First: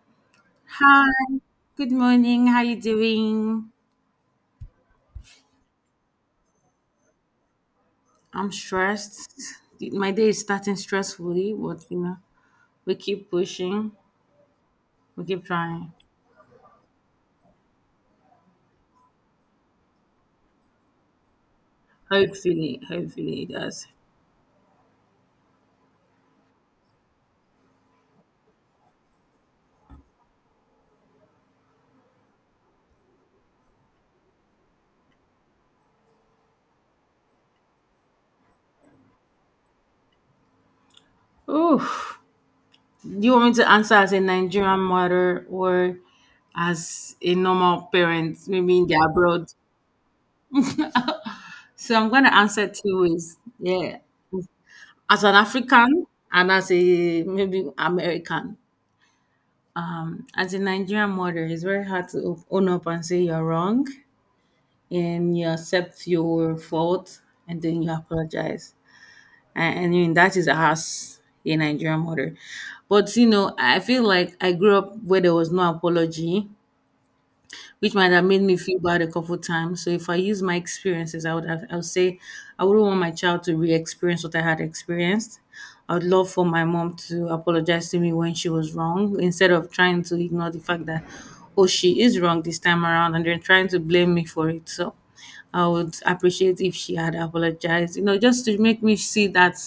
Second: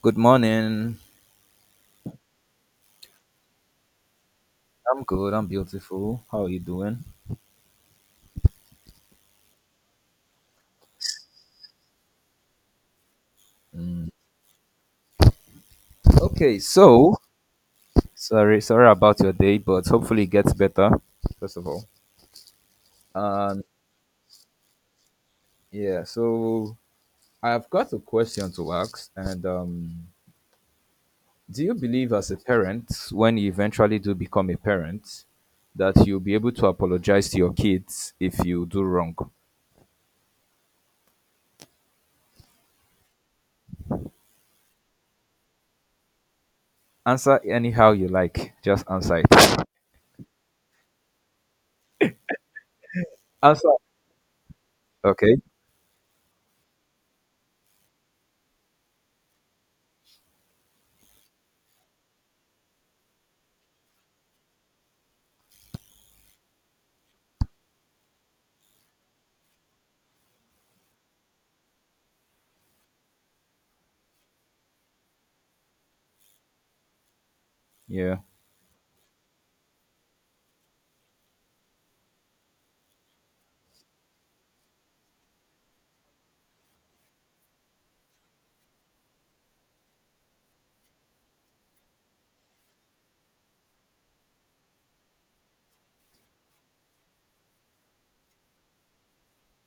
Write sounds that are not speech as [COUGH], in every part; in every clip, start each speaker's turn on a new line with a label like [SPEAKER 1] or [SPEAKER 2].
[SPEAKER 1] Good morning.
[SPEAKER 2] Hi, good morning. How you doing?
[SPEAKER 1] I'm good. I'm beautiful. How are you doing?
[SPEAKER 2] I'm stressed. My day is starting stressfully, but you know, we keep pushing,
[SPEAKER 1] Mm.
[SPEAKER 2] we keep trying.
[SPEAKER 1] Okay, so sorry about your day, but hopefully it gets better. First of all,
[SPEAKER 2] Hopefully, hopefully it
[SPEAKER 1] um,
[SPEAKER 2] does.
[SPEAKER 1] yeah. So I've got a question to ask, and do you believe as a parent, when you eventually do become a parent, that you'll be able to apologize to your kids if you do wrong?
[SPEAKER 2] Oh, do you want me to answer as a Nigerian mother or as a
[SPEAKER 1] Answer
[SPEAKER 2] normal
[SPEAKER 1] anyhow you
[SPEAKER 2] parent,
[SPEAKER 1] like.
[SPEAKER 2] maybe
[SPEAKER 1] Just
[SPEAKER 2] in the
[SPEAKER 1] answer
[SPEAKER 2] abroad?
[SPEAKER 1] it.
[SPEAKER 2] So I'm gonna answer two ways.
[SPEAKER 1] Answer.
[SPEAKER 2] Yeah. As an
[SPEAKER 1] Okay.
[SPEAKER 2] African and as a maybe American. As a Nigerian mother, it's very hard to own up and say you're wrong and you accept your fault and then you apologize. And I mean that is us, a Nigerian mother. But you know, I feel like I grew up where there was no apology, which might
[SPEAKER 1] Yeah.
[SPEAKER 2] have made me feel bad a couple times. So if I use my experiences, I would say I wouldn't want my child to re-experience what I had experienced. I would love for my mom to apologize to me when she was wrong instead of trying to ignore the fact that, oh, she is wrong this time around, and then trying to blame me for it. So I would appreciate if she had apologized, you know, just to make me see that,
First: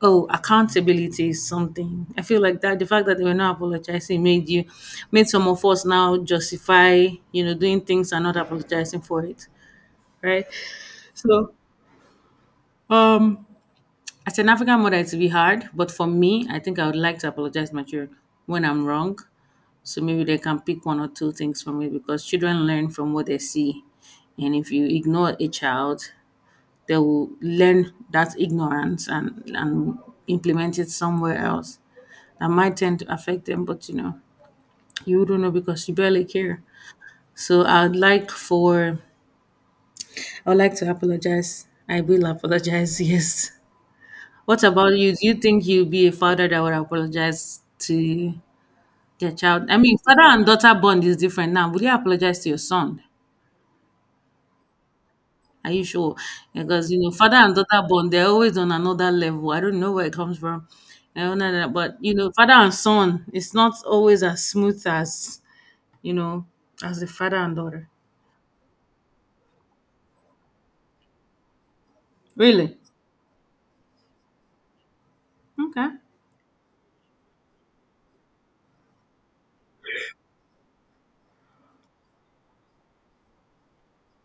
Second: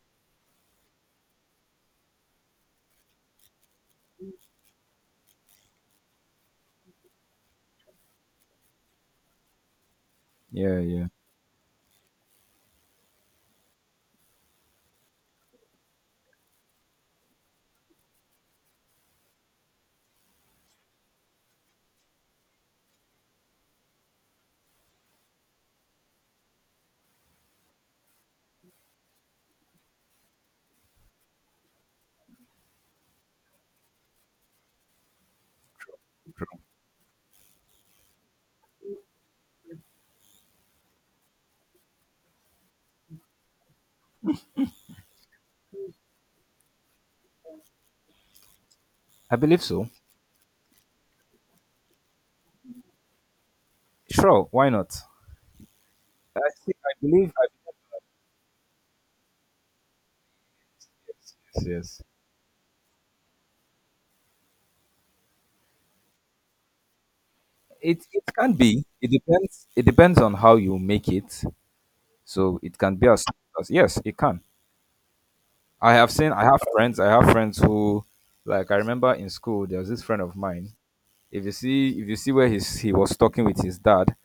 [SPEAKER 2] oh, accountability is something. I feel like that the fact that they were not apologizing made you, made some of us now justify, you know, doing things and not apologizing for it. Right?
[SPEAKER 1] Yeah. Yeah.
[SPEAKER 2] So um as an African mother it's be hard, but for me, I think I would like to apologize to my children when I'm wrong. So maybe they can pick one or two things from me because children learn from what they see. And if you ignore a child, they will learn that ignorance and implement it somewhere else that might tend to affect them, but you know, you do not know because you barely
[SPEAKER 1] True.
[SPEAKER 2] care. So I would like to apologize. I will apologize, [LAUGHS] yes. What about you? Do you think you'll be a father that would apologize to their
[SPEAKER 1] I believe
[SPEAKER 2] child? I
[SPEAKER 1] so.
[SPEAKER 2] mean, father and daughter bond is different now. Would you apologize to your son?
[SPEAKER 1] Sure, why not?
[SPEAKER 2] Are you sure?
[SPEAKER 1] I think
[SPEAKER 2] Because
[SPEAKER 1] I
[SPEAKER 2] you know,
[SPEAKER 1] believe
[SPEAKER 2] father
[SPEAKER 1] I
[SPEAKER 2] and
[SPEAKER 1] believe
[SPEAKER 2] daughter bond, they're always on another level. I don't know where it comes from. I don't know
[SPEAKER 1] yes.
[SPEAKER 2] that, but
[SPEAKER 1] Yes.
[SPEAKER 2] you know, father and son, it's not always as smooth as, you know, as the father and daughter.
[SPEAKER 1] It can be. It depends. It depends on how you make it. So it
[SPEAKER 2] Really?
[SPEAKER 1] can be as, yes, it can.
[SPEAKER 2] Okay.
[SPEAKER 1] I have seen. I have friends who, like, I remember in school there was this friend of mine. If you see where he was talking with his dad,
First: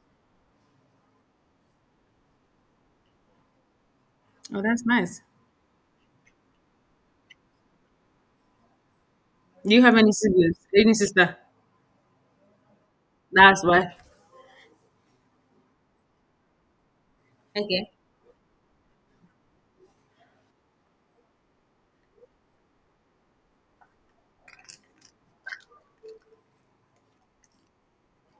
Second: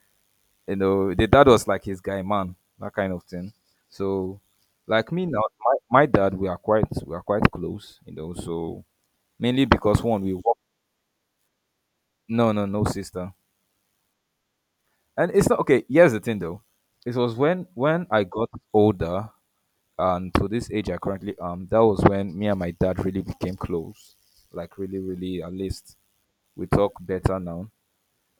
[SPEAKER 1] you know, the dad was like his guy man, that kind of thing. So,
[SPEAKER 2] Oh, that's
[SPEAKER 1] like
[SPEAKER 2] nice.
[SPEAKER 1] me now, my dad, we are quite close, you know. So mainly
[SPEAKER 2] Do you have
[SPEAKER 1] because
[SPEAKER 2] any
[SPEAKER 1] one, we
[SPEAKER 2] siblings?
[SPEAKER 1] work.
[SPEAKER 2] Any sister?
[SPEAKER 1] No, no, no sister.
[SPEAKER 2] That's why.
[SPEAKER 1] And it's not okay. Here's the thing, though. It was when
[SPEAKER 2] Okay.
[SPEAKER 1] when I got older and to this age I currently am. That was when me and my dad really became close. Like really, really. At least we talk better now.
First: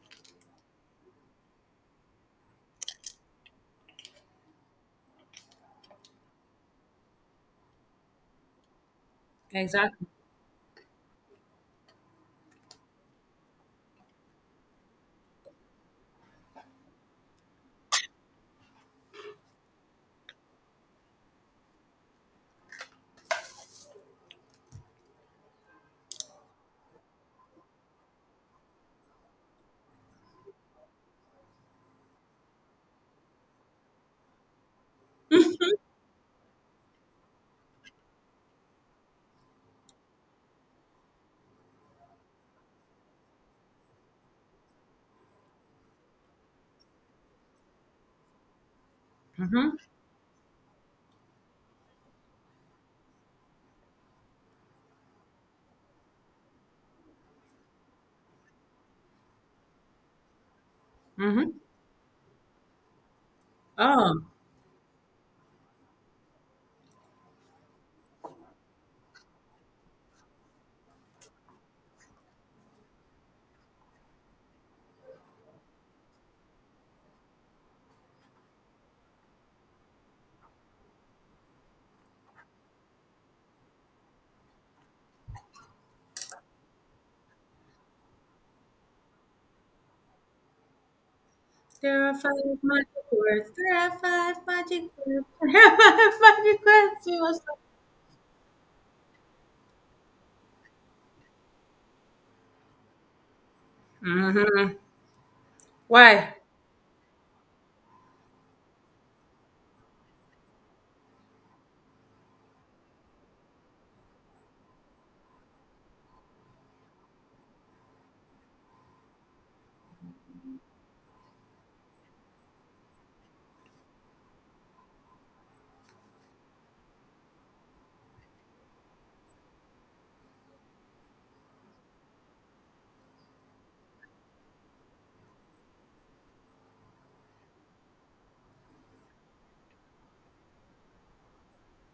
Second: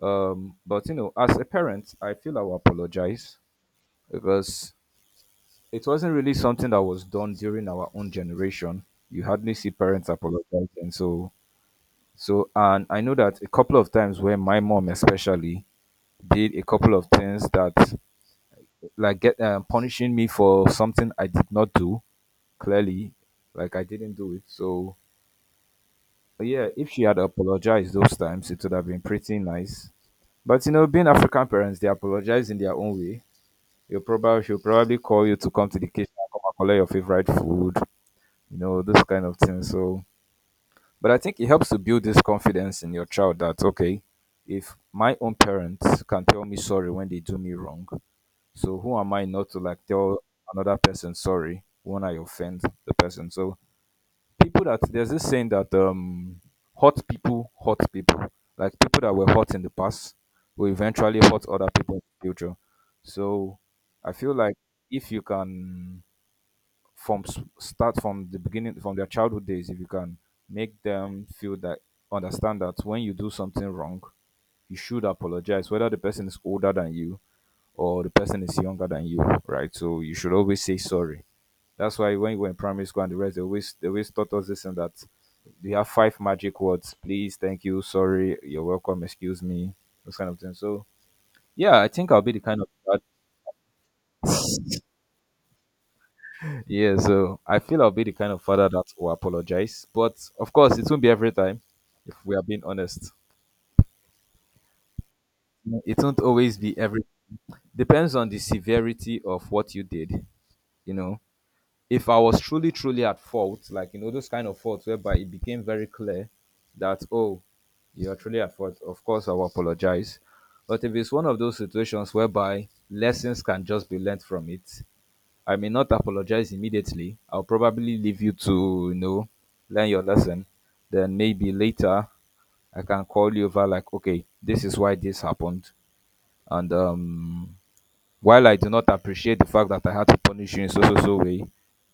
[SPEAKER 1] But you know, as a parent, I feel I will apologize because it wasn't really something that was done during our own generation. You hardly see
[SPEAKER 2] Exactly.
[SPEAKER 1] parents apologizing. So, and I know that a couple of times where my mom especially did a couple of things that like get punishing me for something I did not do. Clearly, like I didn't do it. So but yeah, if she had apologized those times, it would have been pretty nice. But you know, being African parents, they apologize in their own way. You probably she'll probably call you to come to the kitchen and come and collect your favorite food. You know, those kind of things. So, but I think it helps to build this confidence in your child that okay, if my own parents can tell me sorry when they do me wrong, so who am I not to
[SPEAKER 2] Mm-hmm.
[SPEAKER 1] like tell another person sorry when I offend the person? So people that there's this saying that hurt people hurt people. Like people that were hurt in the past will eventually hurt
[SPEAKER 2] Mm-hmm.
[SPEAKER 1] other people in the future. So I
[SPEAKER 2] Oh.
[SPEAKER 1] feel like if you can from start from the beginning from their childhood days, if you can make them feel that understand that when you do something wrong, you should apologize, whether the person is older than you or the person is younger than you, right? So you should always say sorry. That's why when you were in primary school and the rest, they always taught us this and that. We have five magic words: please, thank you, sorry, you're welcome, excuse me, those kind of things. So yeah, I
[SPEAKER 2] There
[SPEAKER 1] think
[SPEAKER 2] are
[SPEAKER 1] I'll be
[SPEAKER 2] five
[SPEAKER 1] the kind of dad-
[SPEAKER 2] magic words. There are five magic words. [LAUGHS] There are five magic
[SPEAKER 1] yeah. So
[SPEAKER 2] words.
[SPEAKER 1] I feel I'll be the kind of father that will apologize, but of course, it won't be every time. If we are being honest,
[SPEAKER 2] Mm-hmm.
[SPEAKER 1] it won't
[SPEAKER 2] Why?
[SPEAKER 1] always be every. Depends on the severity of what you did, you know if I was truly, truly at fault, like you know, those kind of faults whereby it became very clear that oh, you're truly at fault, of course I will apologize. But if it's one of those situations whereby lessons can just be learned from it, I may not apologize immediately. I'll probably leave you to, you know, learn your lesson. Then maybe later I can call you over like, okay, this is why this happened. And while I do not appreciate the fact that I had to punish you in so so so way,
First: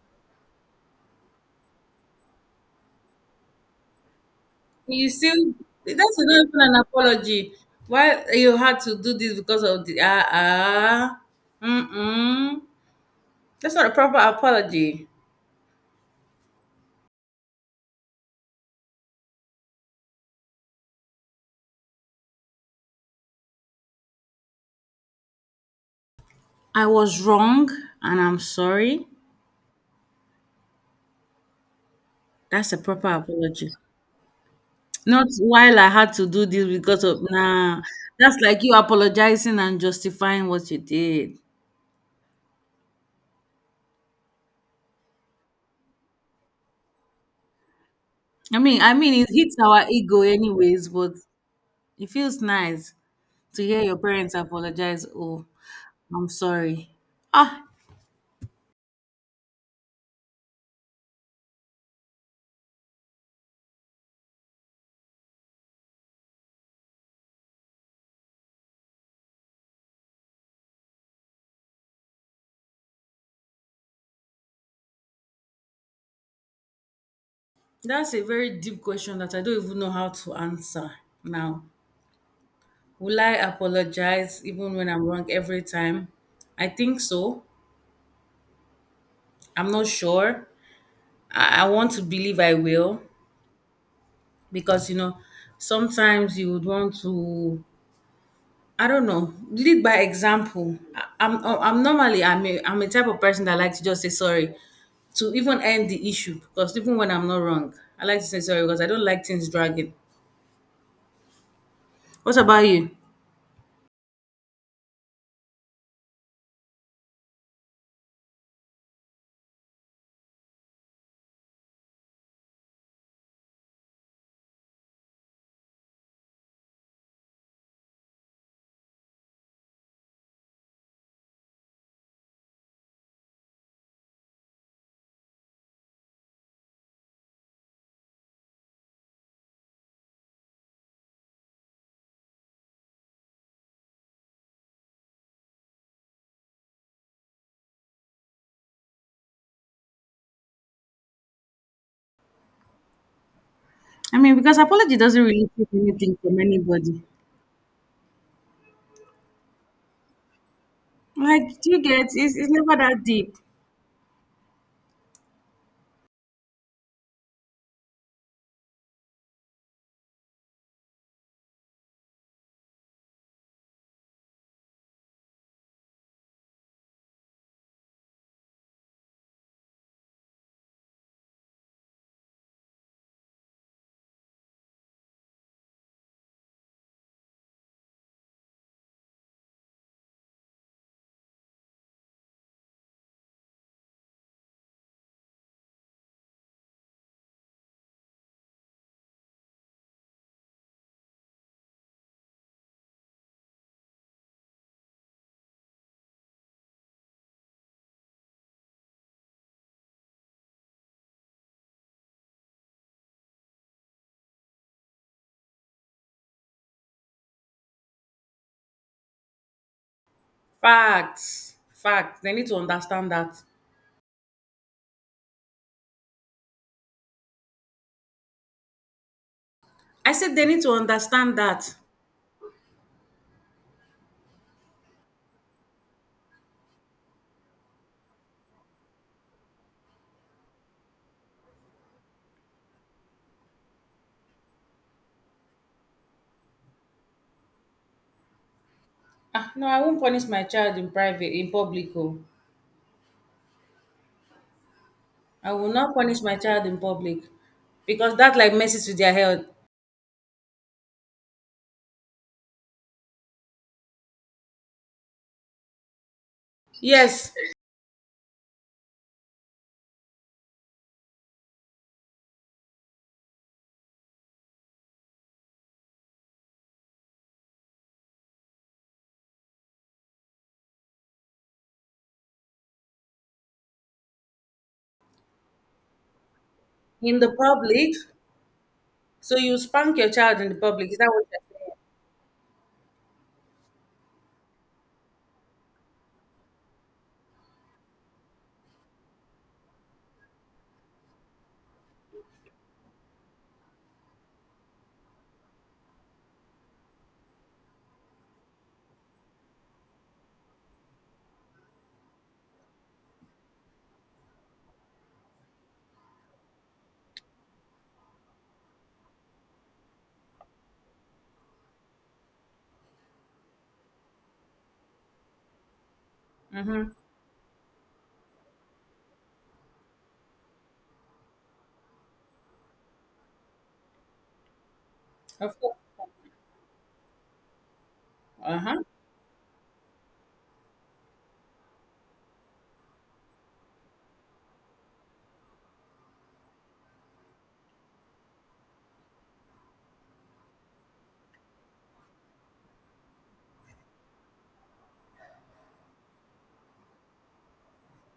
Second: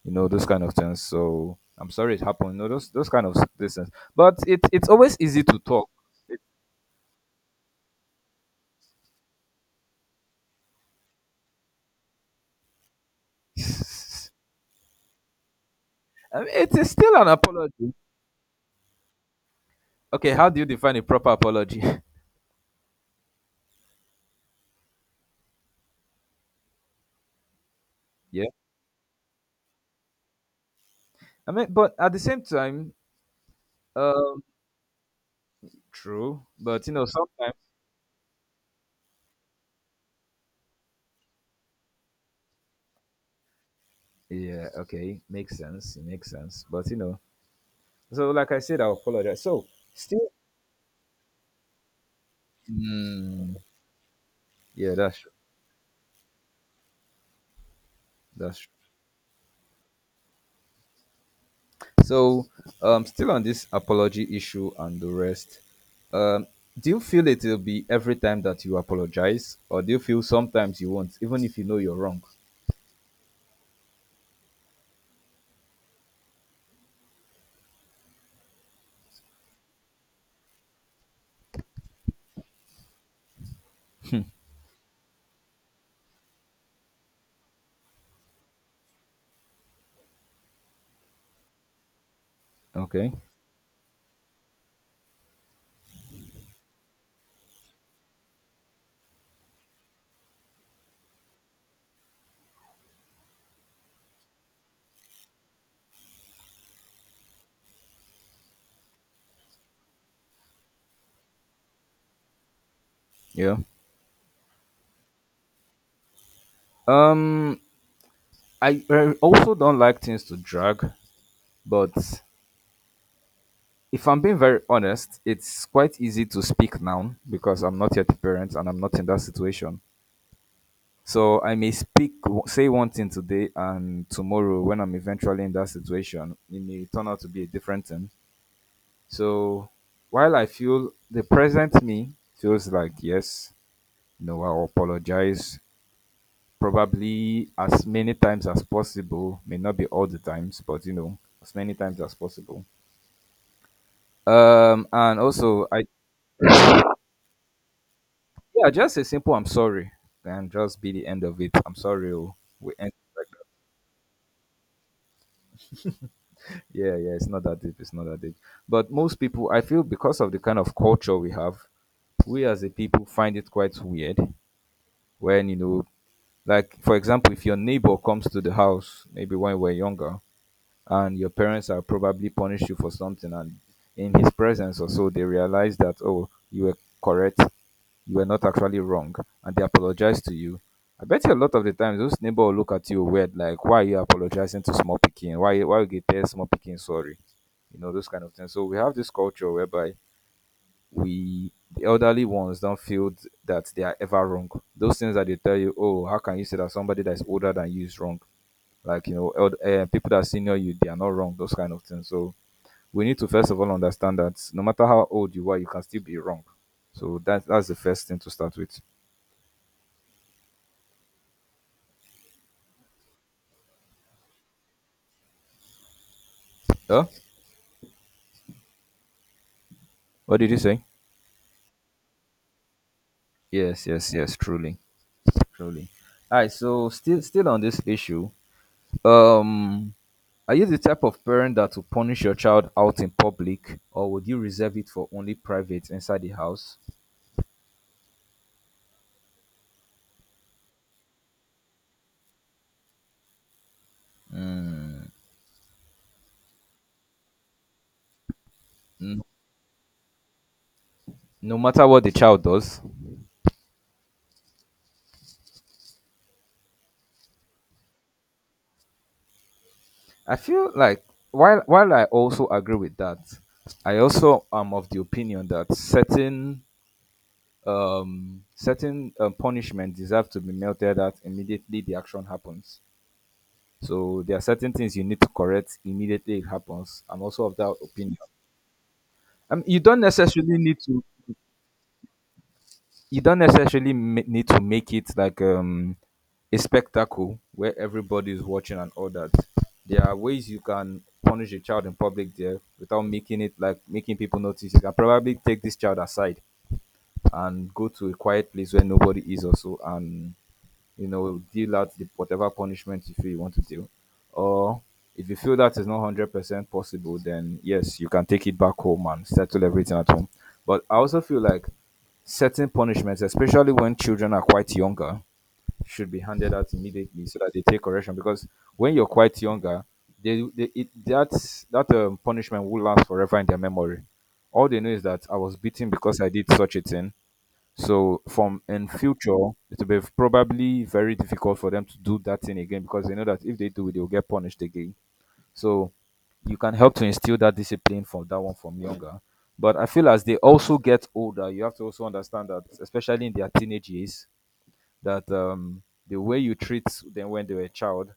[SPEAKER 1] you know, those kind of things. So I'm sorry it happened. You know, those kind of things. But it it's
[SPEAKER 2] You
[SPEAKER 1] always
[SPEAKER 2] still,
[SPEAKER 1] easy to talk.
[SPEAKER 2] that's not even an apology. Why you had to do this because of the mm that's not a proper
[SPEAKER 1] It's,
[SPEAKER 2] apology.
[SPEAKER 1] [LAUGHS] I mean, it is still an apology. Okay, how do you define a proper apology?
[SPEAKER 2] I was wrong and I'm
[SPEAKER 1] [LAUGHS] yeah,
[SPEAKER 2] sorry.
[SPEAKER 1] I mean, but at the same
[SPEAKER 2] That's a
[SPEAKER 1] time,
[SPEAKER 2] proper apology.
[SPEAKER 1] um,
[SPEAKER 2] Not while I had to
[SPEAKER 1] true.
[SPEAKER 2] do this
[SPEAKER 1] But you
[SPEAKER 2] because
[SPEAKER 1] know,
[SPEAKER 2] of
[SPEAKER 1] sometimes.
[SPEAKER 2] nah. That's like you apologizing and justifying what you did.
[SPEAKER 1] Yeah, okay. Makes sense. It makes sense. But you know, so like I
[SPEAKER 2] I mean,
[SPEAKER 1] said, I
[SPEAKER 2] I mean it
[SPEAKER 1] apologize.
[SPEAKER 2] hits
[SPEAKER 1] So
[SPEAKER 2] our ego
[SPEAKER 1] still
[SPEAKER 2] anyways, but it feels nice
[SPEAKER 1] mm,
[SPEAKER 2] to hear your parents
[SPEAKER 1] yeah,
[SPEAKER 2] apologize.
[SPEAKER 1] that's true.
[SPEAKER 2] Oh, I'm sorry. Ah,
[SPEAKER 1] That's true. So, still on this apology issue and the rest, um, do you feel it will be every time that you apologize, or do you feel sometimes you won't, even if you know you're wrong?
[SPEAKER 2] that's a very deep question that I don't even know how to answer now. Will I apologize even when I'm wrong every time? I think so. I'm not sure. I want to believe I will
[SPEAKER 1] Okay.
[SPEAKER 2] because, you know, sometimes you would want to, I don't know, lead by example. I, I'm normally, I'm a type of person that likes to just say sorry to even end the issue because even when I'm not wrong, I like to say sorry because I don't like things dragging. What about you?
[SPEAKER 1] Yeah. Um, I also don't like things to drag, but if I'm being very honest, it's quite easy to speak now because I'm not yet a parent and I'm not in that situation. So I may speak, say one thing today, and tomorrow, when I'm eventually in that situation, it may turn out to be a different thing. So while I feel the present me feels like, yes, you know, I'll apologize probably as many times as possible, may not be all the times, but you know, as many times as possible.
[SPEAKER 2] I mean, because apology
[SPEAKER 1] And
[SPEAKER 2] doesn't really
[SPEAKER 1] also,
[SPEAKER 2] take
[SPEAKER 1] I
[SPEAKER 2] anything from anybody.
[SPEAKER 1] yeah, just a simple I'm sorry, and just be the end of it.
[SPEAKER 2] Like, do
[SPEAKER 1] I'm
[SPEAKER 2] you get,
[SPEAKER 1] sorry,
[SPEAKER 2] it's,
[SPEAKER 1] oh,
[SPEAKER 2] it's
[SPEAKER 1] we
[SPEAKER 2] never
[SPEAKER 1] end
[SPEAKER 2] that
[SPEAKER 1] it like
[SPEAKER 2] deep.
[SPEAKER 1] that. Yeah, yeah, it's not that deep, it's not that deep. But most people, I feel, because of the kind of culture we have, we as a people find it quite weird when you know like, for example, if your neighbor comes to the house, maybe when you were younger, and your parents have probably punished you for something, and in his presence or so, they realize that, oh, you were correct, you were not actually wrong, and they apologize to you. I bet you a lot of the times those neighbor will look at you weird, like, why are you apologizing to small picking? Why you get tell small picking sorry? You know, those kind of things. So we have this culture whereby we the elderly ones don't feel that they are ever wrong. Those things that they tell you, oh, how can you say that somebody that is older than you is wrong? Like you know, people that are senior you, they are not wrong. Those kind of things. So we need to first of all understand that no matter how old you are, you can still be wrong. So that's the first thing to start with.
[SPEAKER 2] Facts. Facts. They need to understand that.
[SPEAKER 1] Huh?
[SPEAKER 2] I said
[SPEAKER 1] What
[SPEAKER 2] they
[SPEAKER 1] did you
[SPEAKER 2] need to
[SPEAKER 1] say?
[SPEAKER 2] understand that.
[SPEAKER 1] Yes, yes, yes. Truly, truly. All right. So still on this issue. Um, Are you the type of parent that will punish your child out in public, or would you reserve it for only private inside the house?
[SPEAKER 2] Ah, no, I won't punish my child in private, in public. Oh. I will not punish my child in public because that like messes with their
[SPEAKER 1] N-
[SPEAKER 2] health.
[SPEAKER 1] No matter what the child does.
[SPEAKER 2] Yes,
[SPEAKER 1] I feel like while I also agree with that, I also am of the opinion that certain punishment deserve to be melted at immediately the action happens. So there are certain things you need to correct immediately it happens.
[SPEAKER 2] in
[SPEAKER 1] I'm
[SPEAKER 2] the
[SPEAKER 1] also of that
[SPEAKER 2] public.
[SPEAKER 1] opinion.
[SPEAKER 2] So you
[SPEAKER 1] Um, you
[SPEAKER 2] spank
[SPEAKER 1] don't
[SPEAKER 2] your child in the
[SPEAKER 1] necessarily need
[SPEAKER 2] public. Is
[SPEAKER 1] to
[SPEAKER 2] that what you're
[SPEAKER 1] you don't necessarily need to make it like a spectacle where everybody is watching and all that. There are ways you can punish a child in public there without making it like making people notice. You can probably take this child aside and go to a quiet place where nobody is also and you know, deal out the, whatever punishment you feel you want to deal. Or if you feel that is not 100% possible, then yes, you can take it back home and settle everything at home. But I also feel like certain punishments, especially when children are quite younger, should be handed
[SPEAKER 2] saying?
[SPEAKER 1] out
[SPEAKER 2] Mm-hmm.
[SPEAKER 1] immediately so that they take correction. Because when you're quite younger, that punishment will last forever in their memory. All they know is that I was
[SPEAKER 2] Of course.
[SPEAKER 1] beaten because I did such a thing, so from
[SPEAKER 2] Uh-huh.
[SPEAKER 1] in future, it will be probably very difficult for them to do that thing again because they know that if they do, they will get punished again. So you can help to instill that discipline from that one from younger. But I feel as they also get older, you have to also understand that, especially in their teenage years, that the way you treat them when they were a child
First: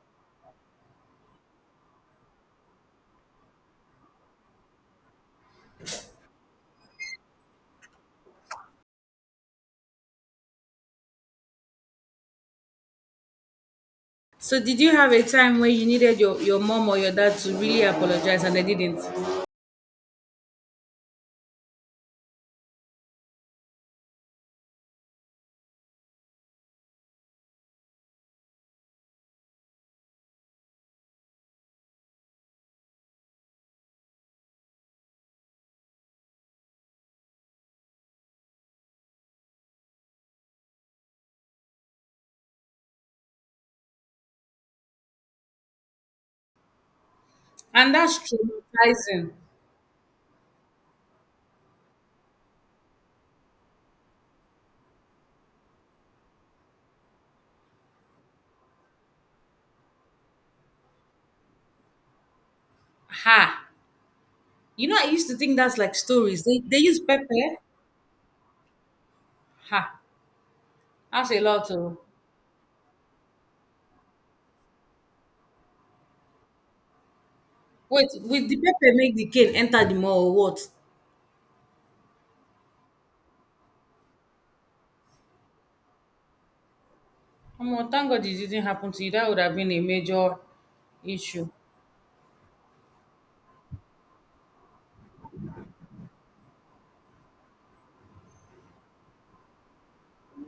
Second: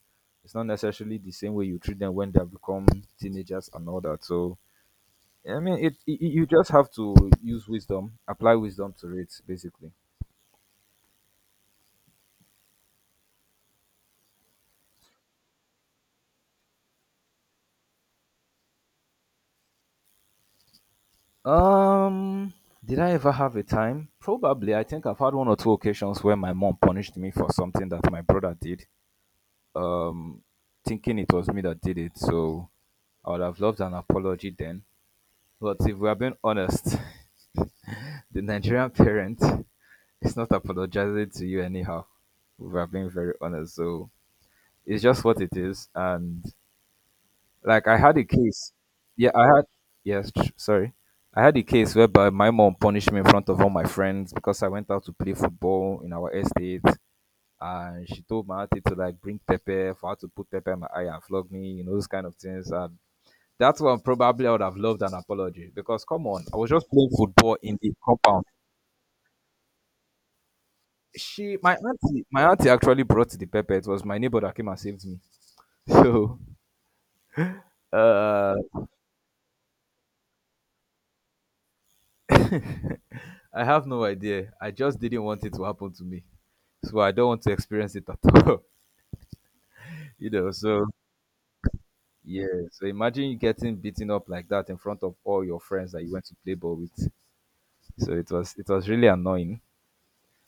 [SPEAKER 1] is not necessarily the same way you treat them when they have become teenagers and all that. So I mean, it you just have to use wisdom, apply wisdom to it, basically.
[SPEAKER 2] So did you have a time where you needed your mom or your dad to really apologize and they didn't?
[SPEAKER 1] Um, did I ever have a time? Probably. I think I've had one or two occasions where my mom punished me for something that my brother did, um, thinking it was me that did it. So I would have loved an apology then. But if we are being honest, [LAUGHS] the Nigerian parent is not apologizing to you anyhow. If we are being very honest. So it's just what it is. And Like
[SPEAKER 2] And
[SPEAKER 1] I had
[SPEAKER 2] that's
[SPEAKER 1] a case. Yeah,
[SPEAKER 2] traumatizing.
[SPEAKER 1] I had yes, tr- sorry. I had a case whereby my mom punished me in front of all my friends because I went out to play football in our estate, and she told my auntie to like bring pepper for her to put pepper in my eye and flog me, you know, those kind of things. And
[SPEAKER 2] Ha.
[SPEAKER 1] that's one probably I would have
[SPEAKER 2] You know,
[SPEAKER 1] loved
[SPEAKER 2] I
[SPEAKER 1] an
[SPEAKER 2] used to think
[SPEAKER 1] apology
[SPEAKER 2] that's like
[SPEAKER 1] because come
[SPEAKER 2] stories.
[SPEAKER 1] on, I was
[SPEAKER 2] They
[SPEAKER 1] just
[SPEAKER 2] use
[SPEAKER 1] playing
[SPEAKER 2] pepper.
[SPEAKER 1] football in the compound.
[SPEAKER 2] Ha. That's a
[SPEAKER 1] She
[SPEAKER 2] lot of,
[SPEAKER 1] my auntie actually brought the pepper. It was my neighbor that came and saved me. [LAUGHS] So
[SPEAKER 2] wait, with the
[SPEAKER 1] uh
[SPEAKER 2] pepper make the cane enter the mall or what?
[SPEAKER 1] [LAUGHS] I have no idea. I just didn't want it to happen to me. So I don't want to
[SPEAKER 2] Oh,
[SPEAKER 1] experience it
[SPEAKER 2] thank
[SPEAKER 1] at
[SPEAKER 2] God it
[SPEAKER 1] [LAUGHS] all.
[SPEAKER 2] didn't happen to you. That would have been a
[SPEAKER 1] you
[SPEAKER 2] major
[SPEAKER 1] know, so
[SPEAKER 2] issue.
[SPEAKER 1] yeah. So imagine you getting beaten up like that in front of all your friends that you went to play ball with. So it was really annoying.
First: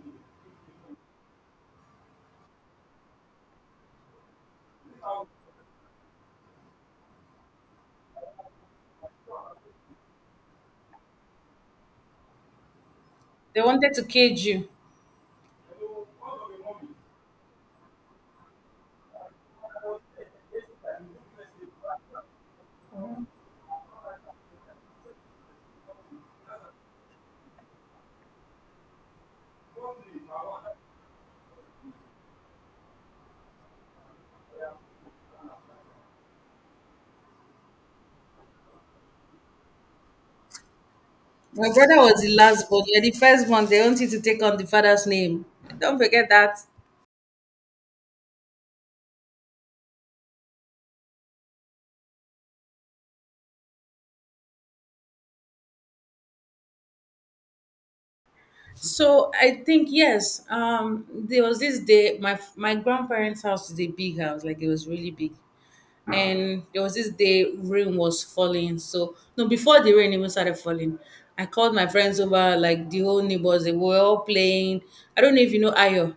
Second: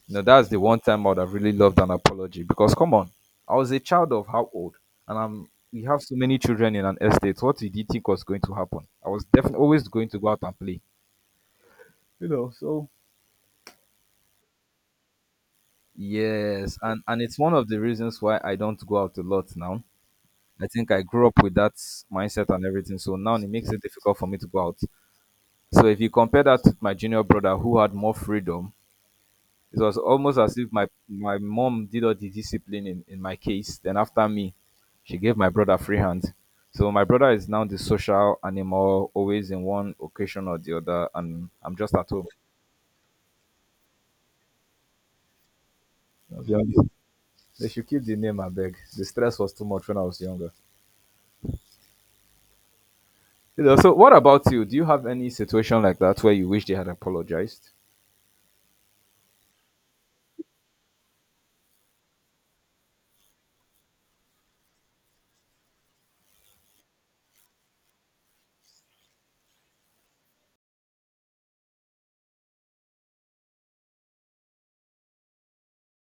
[SPEAKER 1] You know, that's the one time I would have really loved an apology because come on, I was a child of how old? And I'm We have so many children in an estate. What did you think was going to happen? I was definitely always going to go out and play. You know, so
[SPEAKER 2] They wanted to cage you.
[SPEAKER 1] yes, and it's one of the reasons why I don't go out a lot now. I think I grew up with that mindset and everything. So now it makes it difficult for me to go out. So if you compare that with my junior brother who had more freedom, it was almost as if my mom did all the disciplining in my case. Then after me, she gave my brother free hand. So my brother is now the social animal, always in one occasion or the other, and
[SPEAKER 2] My
[SPEAKER 1] I'm just
[SPEAKER 2] brother
[SPEAKER 1] at
[SPEAKER 2] was
[SPEAKER 1] home.
[SPEAKER 2] the last born. You're the first one. They want you to take on the father's name. Don't forget
[SPEAKER 1] I'll be
[SPEAKER 2] that.
[SPEAKER 1] honest. They should keep the name, I beg. The stress was too much when I was younger. You know, so what about you? Do you have any situation like that where you wish they had apologized?
[SPEAKER 2] So I think yes. There was this day. My grandparents' house is a big house, like it was really big. And there was this day rain was falling. So no, before the rain even started falling, I called my friends over, like the whole neighbors. They were all playing. I don't know if you know Ayo,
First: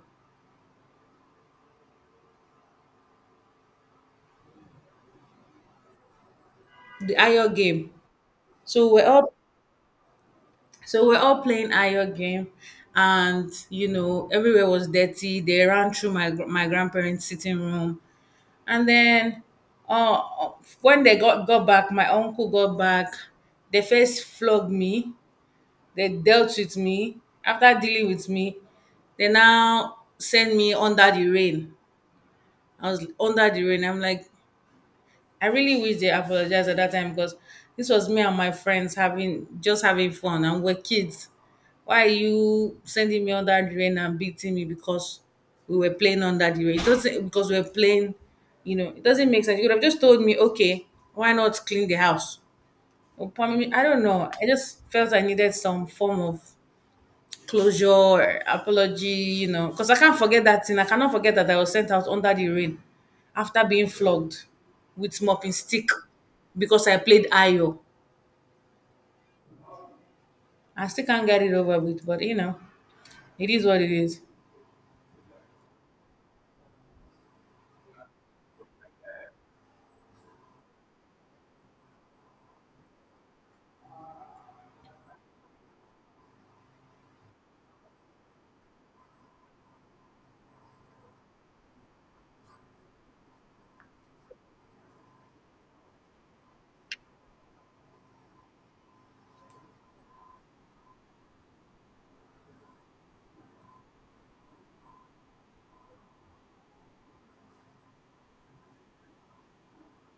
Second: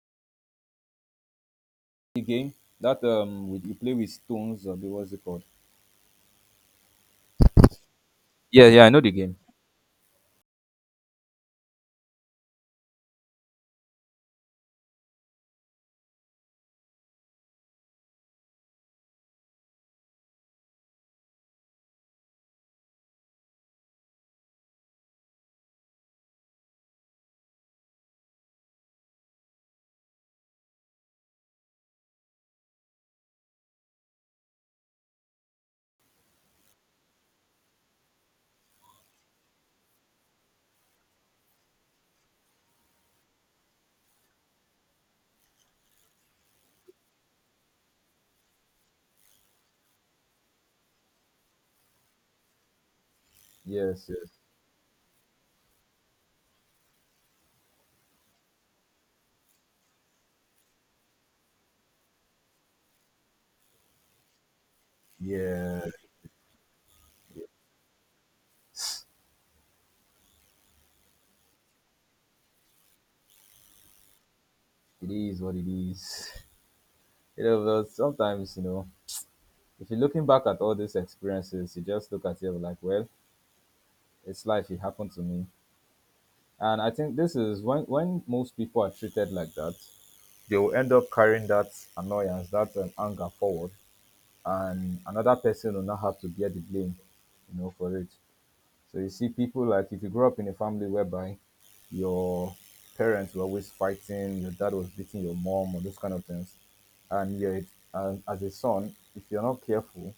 [SPEAKER 1] The game that with you play with stones or what's it called?
[SPEAKER 2] the Ayo game.
[SPEAKER 1] Yeah, yeah, I
[SPEAKER 2] So
[SPEAKER 1] know the game.
[SPEAKER 2] we're all playing Ayo game, and you know everywhere was dirty. They ran through my grandparents' sitting room. And then uh, when they got back, my uncle got back. They first flogged me. They dealt with me. After dealing with me, they now sent me under the rain. I was under the rain. I'm like, I really wish they apologized at that time because this was me and my friends having just having fun and we're kids. Why are you sending me on that drain and beating me because we were playing on that drain? It doesn't, because we were playing, you know, it doesn't make sense. You could have just told me, okay, why not clean the house? Or, I mean, I don't
[SPEAKER 1] Yes,
[SPEAKER 2] know.
[SPEAKER 1] yes,
[SPEAKER 2] I just felt I needed some form of closure, apology, you know, because I can't forget that thing. I cannot forget that I was sent out under the rain after being flogged with mopping
[SPEAKER 1] yeah.
[SPEAKER 2] stick because I played Ayo. I still can't get it over with, but you know, it is what it is.
[SPEAKER 1] It is what it is. [LAUGHS] You know, but sometimes, you know, if you're looking back at all these experiences, you just look at it like, well, it's life. It happened to me, and I think this is when most people are treated like that, they will end up carrying that annoyance, that anger forward, and another person will not have to bear the blame, you know, for it. So you see people, like if you grow up in a family whereby your parents were always fighting, your dad was beating your mom or those kind of things, and you're and as a son, if you're not careful,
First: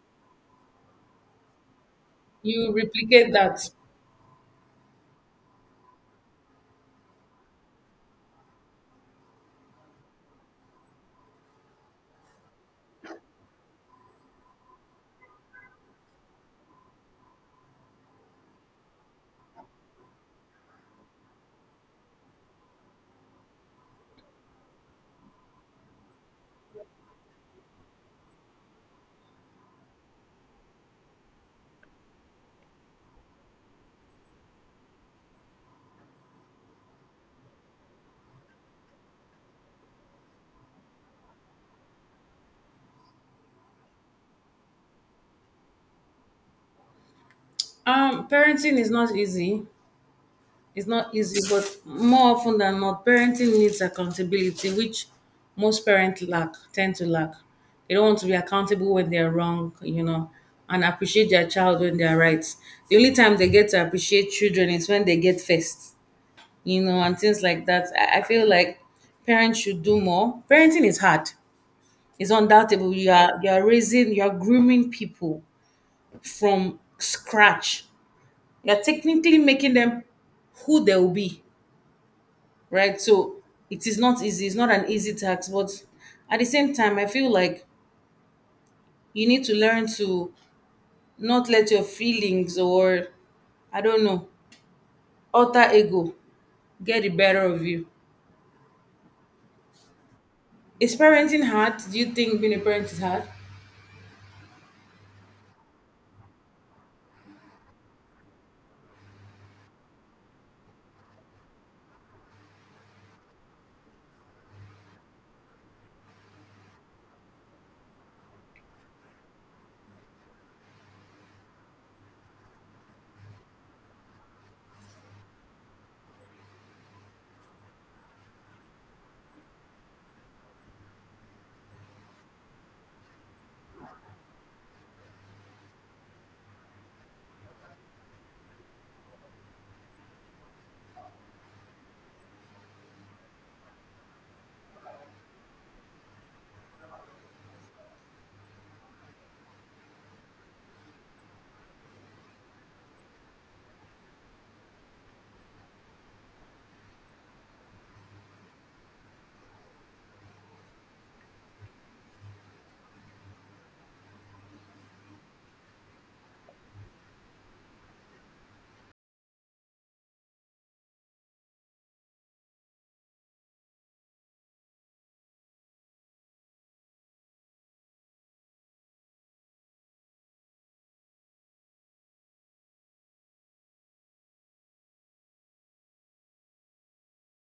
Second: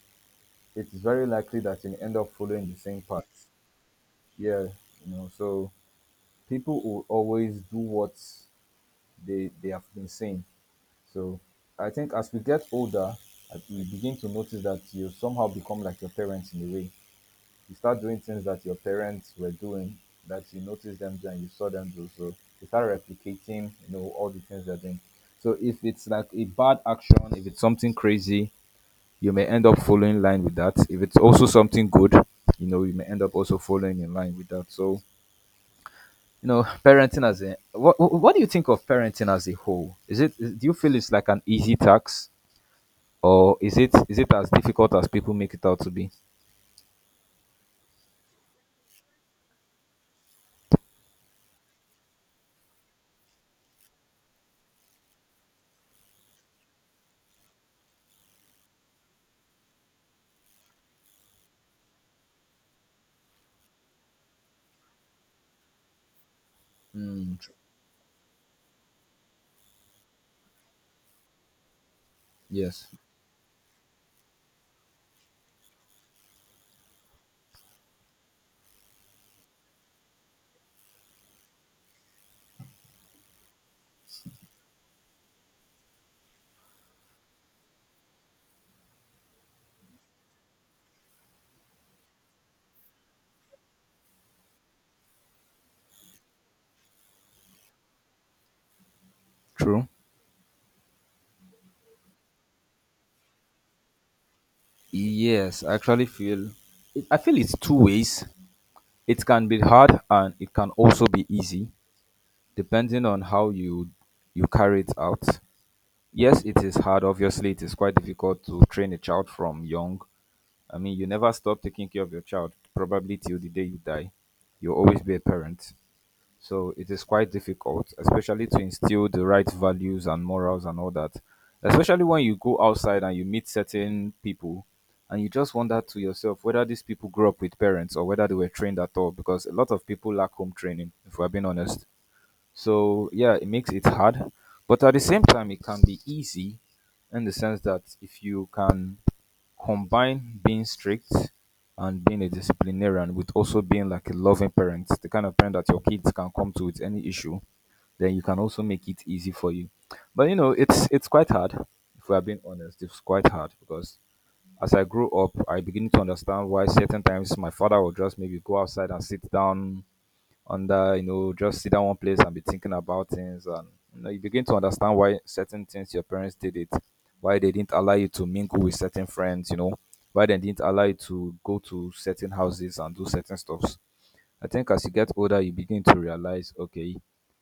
[SPEAKER 1] it's very likely that you end up following
[SPEAKER 2] You
[SPEAKER 1] the same path.
[SPEAKER 2] replicate that.
[SPEAKER 1] Yeah, you know, so people will always do what they have been saying. So I think as we get older, we begin to notice that you somehow become like your parents in a way. You start doing things that your parents were doing, that you noticed them do and you saw them do. So you start replicating, you know, all the things they're doing. So if it's like a bad action, if it's something crazy, you may end up following in line with that. If it's also something good, you know, you may end up also following in line with that. So, you know, parenting as a what do you think of parenting as a whole? Is it? Do you feel it's like an easy task, or is it as difficult as people make it out to be?
[SPEAKER 2] Parenting is not easy. It's not easy, but more often than not, parenting needs accountability, which tend to lack. They don't want to be accountable when they're wrong, you know, and appreciate their child when they're right. The only time they get to appreciate children is when they get first, you know, and
[SPEAKER 1] Mm,
[SPEAKER 2] things
[SPEAKER 1] tr-
[SPEAKER 2] like that. I feel like parents should do more. Parenting is hard. It's
[SPEAKER 1] yes,
[SPEAKER 2] undoubtable. You are raising, you are grooming people from scratch. You're technically making them who they will be, right? So it is not easy. It's not an easy task, but at the same time, I feel like you need to learn to not let your feelings or, I don't know, alter ego get the better of you.
[SPEAKER 1] true.
[SPEAKER 2] Is parenting hard? Do you think being a parent is hard?
[SPEAKER 1] Yes, I actually feel I feel it's two ways. It can be hard and it can also be easy, depending on how you carry it out. Yes, it is hard. Obviously, it is quite difficult to train a child from young. I mean, you never stop taking care of your child, probably till the day you die. You'll always be a parent. So it is quite difficult, especially to instill the right values and morals and all that. Especially when you go outside and you meet certain people and you just wonder to yourself whether these people grew up with parents or whether they were trained at all, because a lot of people lack home training, if we're being honest. So yeah, it makes it hard. But at the same time, it can be easy in the sense that if you can combine being strict and being a disciplinarian with also being like a loving parent, the kind of parent that your kids can come to with any issue, then you can also make it easy for you. But you know, it's quite hard. If we are being honest, it's quite hard because as I grew up, I begin to understand why certain times my father would just maybe go outside and sit down, under, you know, just sit down one place and be thinking about things, and you know, you begin to understand why certain things your parents did it, why they didn't allow you to mingle with certain friends, you know, why they didn't allow you to go to certain houses and do certain stuffs. I think as you get older you begin to realize, okay,